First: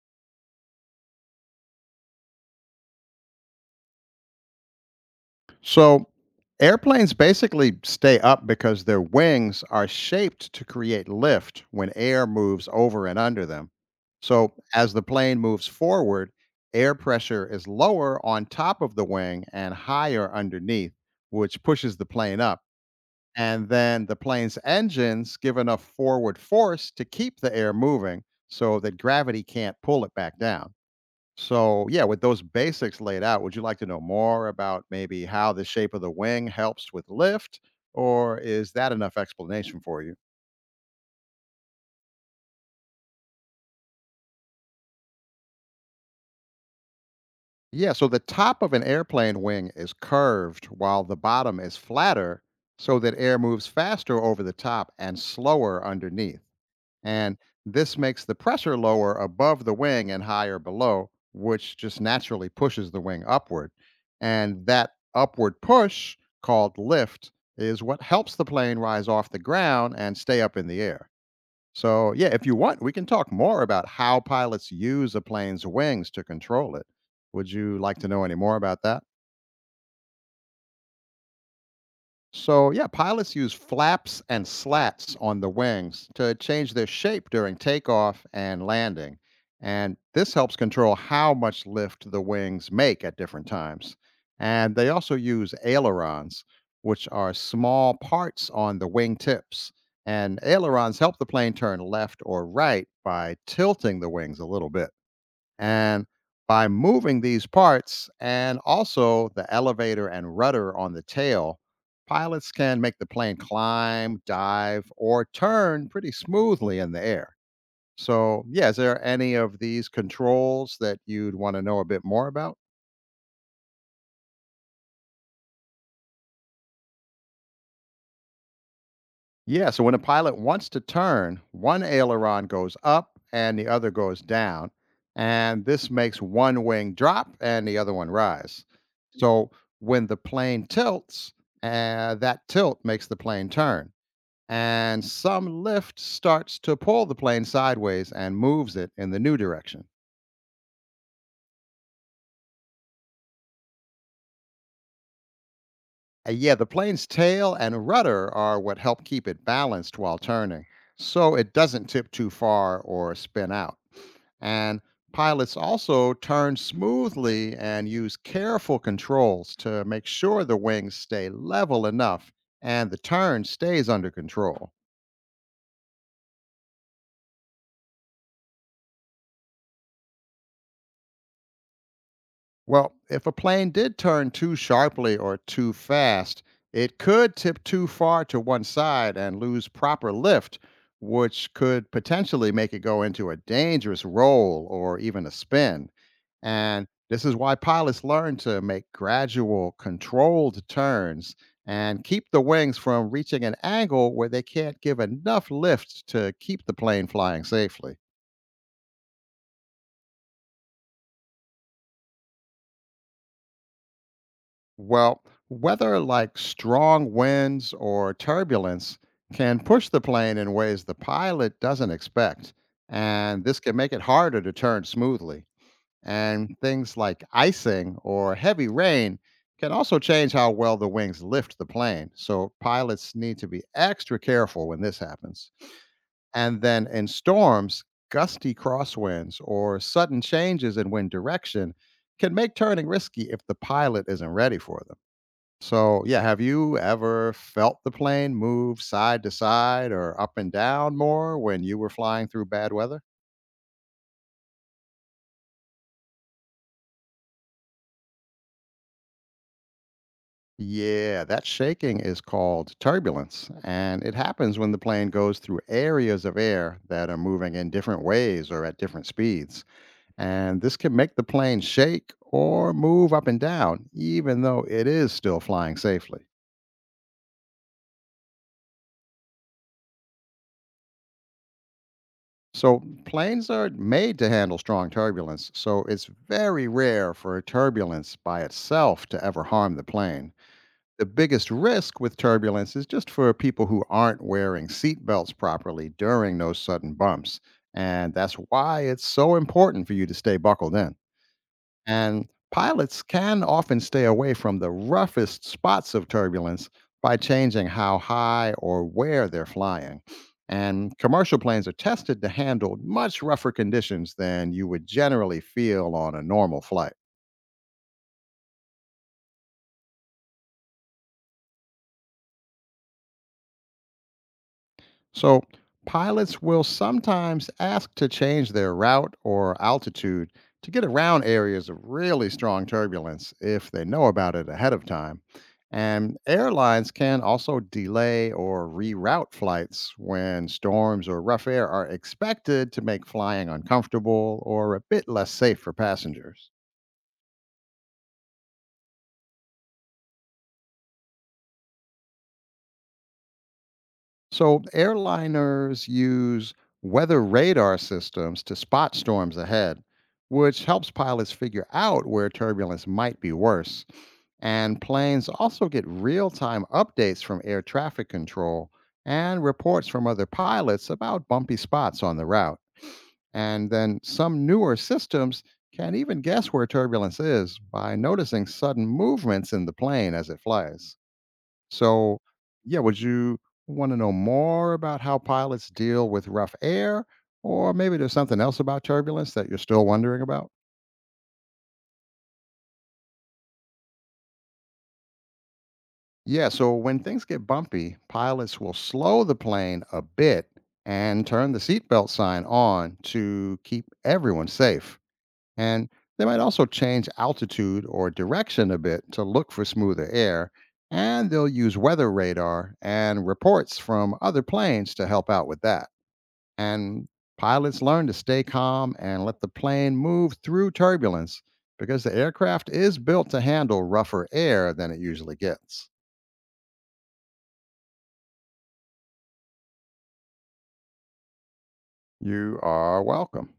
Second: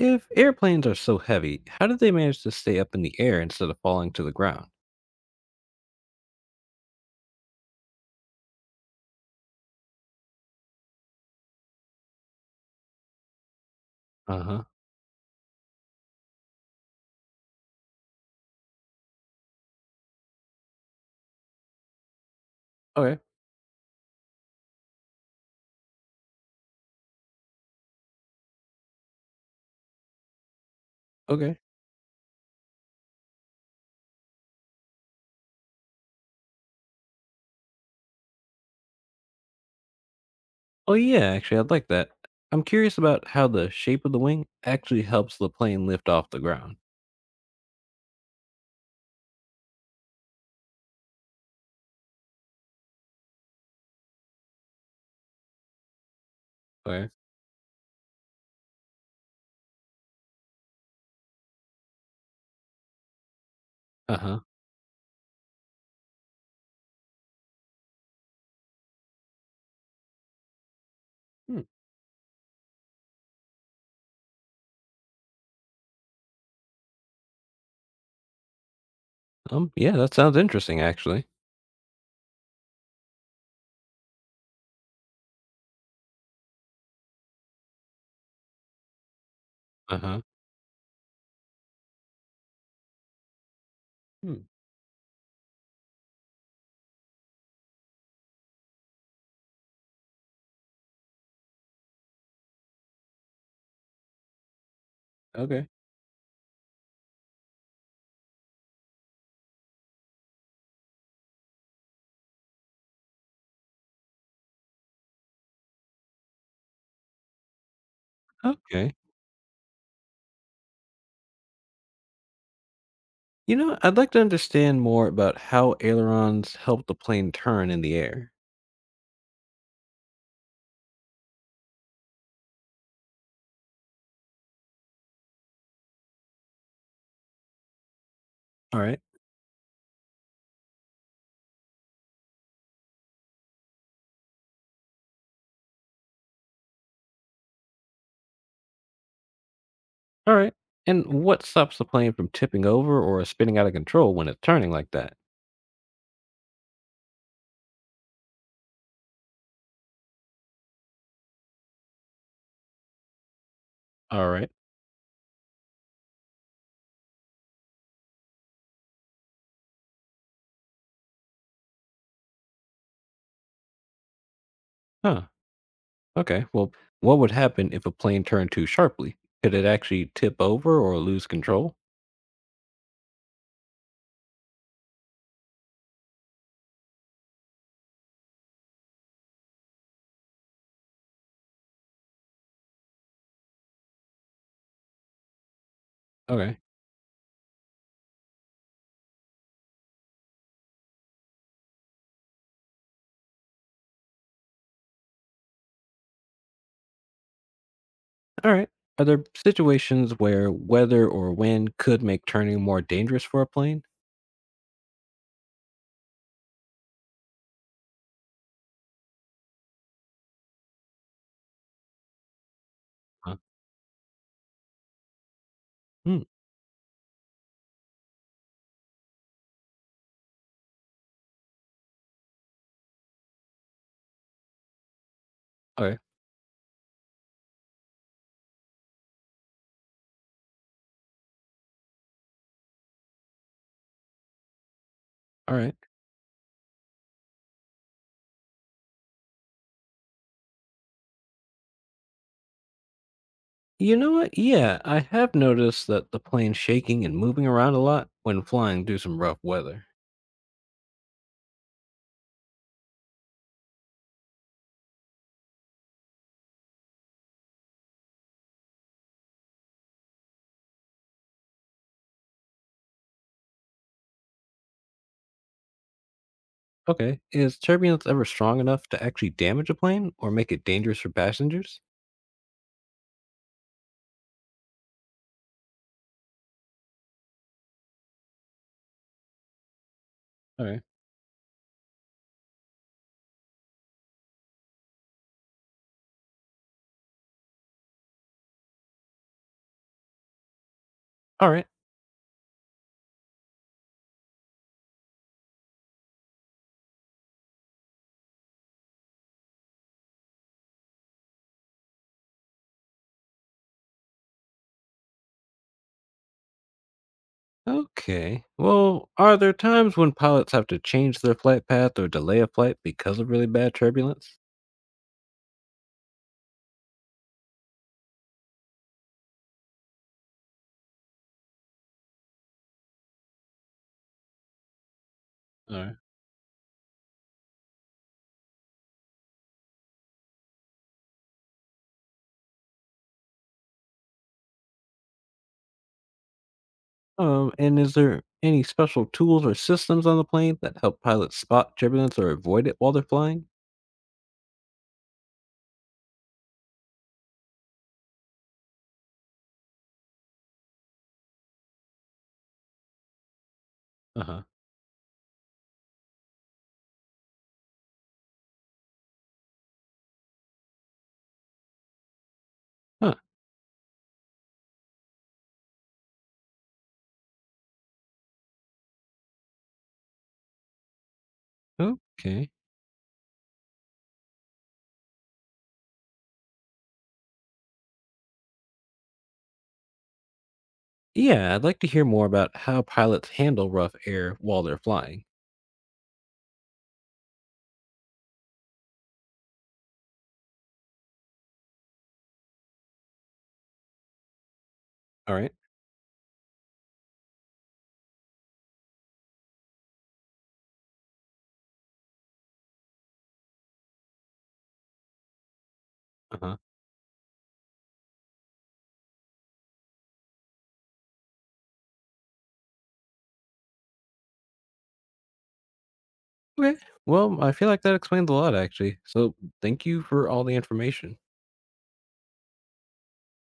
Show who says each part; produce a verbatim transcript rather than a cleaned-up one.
Speaker 1: If airplanes are so heavy, how did they manage to stay up in the air instead of falling to the ground?
Speaker 2: So airplanes basically stay up because their wings are shaped to create lift when air moves over and under them.
Speaker 1: Uh
Speaker 2: So
Speaker 1: huh.
Speaker 2: as the plane moves forward, air pressure is lower on top of the wing and higher underneath, which pushes the plane up.
Speaker 1: Okay.
Speaker 2: And then the plane's engines give enough forward force to keep the air moving so that gravity can't pull it back down.
Speaker 1: Okay.
Speaker 2: So, yeah, with those basics laid out, would you like to know more about maybe how the shape of the wing helps with lift? Or is that enough explanation for you?
Speaker 1: Oh, yeah, actually, I'd like that. I'm curious about how the shape of the wing actually helps the plane lift off the ground.
Speaker 2: Yeah, so the top of an airplane wing is curved while the bottom is flatter so that air moves faster over the top and slower underneath.
Speaker 1: Okay.
Speaker 2: And this makes the pressure lower above the wing and higher below, which just naturally pushes the wing upward.
Speaker 1: Uh huh.
Speaker 2: And that upward push, called lift, is what helps the plane rise off the ground and stay up in the air.
Speaker 1: Hmm.
Speaker 2: So, yeah, if you want, we can talk more about how pilots use a plane's wings to control it. Would you like to know any more about that?
Speaker 1: Um, yeah, that sounds interesting, actually.
Speaker 2: So, yeah, pilots use flaps and slats on the wings to change their shape during takeoff and landing. And
Speaker 1: Uh huh.
Speaker 2: this helps control how much lift the wings make at different times.
Speaker 1: Hmm.
Speaker 2: And they also use ailerons, which are small parts on the wing tips. And ailerons help the plane turn left or right by tilting the wings a little bit.
Speaker 1: Okay.
Speaker 2: And by moving these parts and also the elevator and rudder on the tail, pilots can make the plane climb, dive, or turn pretty smoothly in the air. So, yeah, is
Speaker 1: Okay.
Speaker 2: there any of these controls that you'd want to know a bit more about?
Speaker 1: You know, I'd like to understand more about how ailerons help the plane turn in the air.
Speaker 2: Yeah, so when a pilot wants to turn, one aileron goes up and the other goes down. And this makes one wing drop and the other one rise.
Speaker 1: All right.
Speaker 2: So when the plane tilts, uh, that tilt makes the plane turn. And some lift starts to pull the plane sideways and moves it in the new direction.
Speaker 1: All right. And what stops the plane from tipping over or spinning out of control when it's turning like that?
Speaker 2: Uh, yeah, the plane's tail and rudder are what help keep it balanced while turning, so it doesn't tip too far or spin out.
Speaker 1: All right.
Speaker 2: And pilots also turn smoothly and use careful controls to make sure the wings stay level enough and the turn stays under control.
Speaker 1: Huh. Okay. Well, what would happen if a plane turned too sharply? Could it actually tip over or lose control?
Speaker 2: Well, if a plane did turn too sharply or too fast, it could tip too far to one side and lose proper lift, which could potentially make it go into a dangerous roll or even a spin.
Speaker 1: Okay.
Speaker 2: And this is why pilots learn to make gradual, controlled turns and keep the wings from reaching an angle where they can't give enough lift to keep the plane flying safely.
Speaker 1: All right. Are there situations where weather or wind could make turning more dangerous for a plane?
Speaker 2: Well, weather like strong winds or turbulence can push the plane in ways the pilot doesn't expect,
Speaker 1: Huh.
Speaker 2: and this can make it harder to turn smoothly.
Speaker 1: Hmm.
Speaker 2: And things like icing or heavy rain can also change how well the wings lift the plane. So pilots need to be extra careful when this happens.
Speaker 1: Okay.
Speaker 2: And then in storms, gusty crosswinds or sudden changes in wind direction can make turning risky if the pilot isn't ready for them.
Speaker 1: All right.
Speaker 2: So, yeah, have you ever felt the plane move side to side or up and down more when you were flying through bad weather?
Speaker 1: You know what? Yeah, I have noticed that the plane shaking and moving around a lot when flying due some rough weather.
Speaker 2: Yeah, that shaking is called turbulence, and it happens when the plane goes through areas of air that are moving in different ways or at different speeds. And this can make the plane shake or move up and down, even though it is still flying safely.
Speaker 1: Okay. Is turbulence ever strong enough to actually damage a plane or make it dangerous for passengers?
Speaker 2: So, planes are made to handle strong turbulence, so it's very rare for turbulence by itself to ever harm the plane.
Speaker 1: All right.
Speaker 2: The biggest risk with turbulence is just for people who aren't wearing seat belts properly during those sudden bumps. And that's why it's so important for you to stay buckled in.
Speaker 1: All right.
Speaker 2: And pilots can often stay away from the roughest spots of turbulence by changing how high or where they're flying. And commercial planes are tested to handle much rougher conditions than you would generally feel on a normal flight.
Speaker 1: Okay. Well, are there times when pilots have to change their flight path or delay a flight because of really bad turbulence?
Speaker 2: So, pilots will sometimes ask to change their route or altitude to get around areas of really strong turbulence if they know about it ahead of time.
Speaker 1: All right.
Speaker 2: And airlines can also delay or reroute flights when storms or rough air are expected to make flying uncomfortable or a bit less safe for passengers.
Speaker 1: Um, and is there any special tools or systems on the plane that help pilots spot turbulence or avoid it while they're flying?
Speaker 2: So, airliners use weather radar systems to spot storms ahead, which helps pilots figure out where turbulence might be worse.
Speaker 1: Uh huh.
Speaker 2: And planes also get real time updates from air traffic control and reports from other pilots about bumpy spots on the route. And then some newer systems can even guess where turbulence is by noticing sudden movements in the plane as it flies.
Speaker 1: Huh.
Speaker 2: So,
Speaker 1: Okay.
Speaker 2: yeah, would you want to know more about how pilots deal with rough air? Or maybe there's something else about turbulence that you're still wondering about?
Speaker 1: Yeah, I'd like to hear more about how pilots handle rough air while they're flying.
Speaker 2: Yeah, so when things get bumpy, pilots will slow the plane a bit and turn the seatbelt sign on to keep everyone safe.
Speaker 1: All right.
Speaker 2: And they might also change altitude or direction a bit to look for smoother air. And they'll use weather radar and reports from other planes to help out with that.
Speaker 1: Uh huh.
Speaker 2: And pilots learn to stay calm and let the plane move through turbulence because the aircraft is built to handle rougher air than it usually gets.
Speaker 1: Okay. Well, I feel like that explains a lot, actually. So thank you for all the information.
Speaker 2: You are welcome.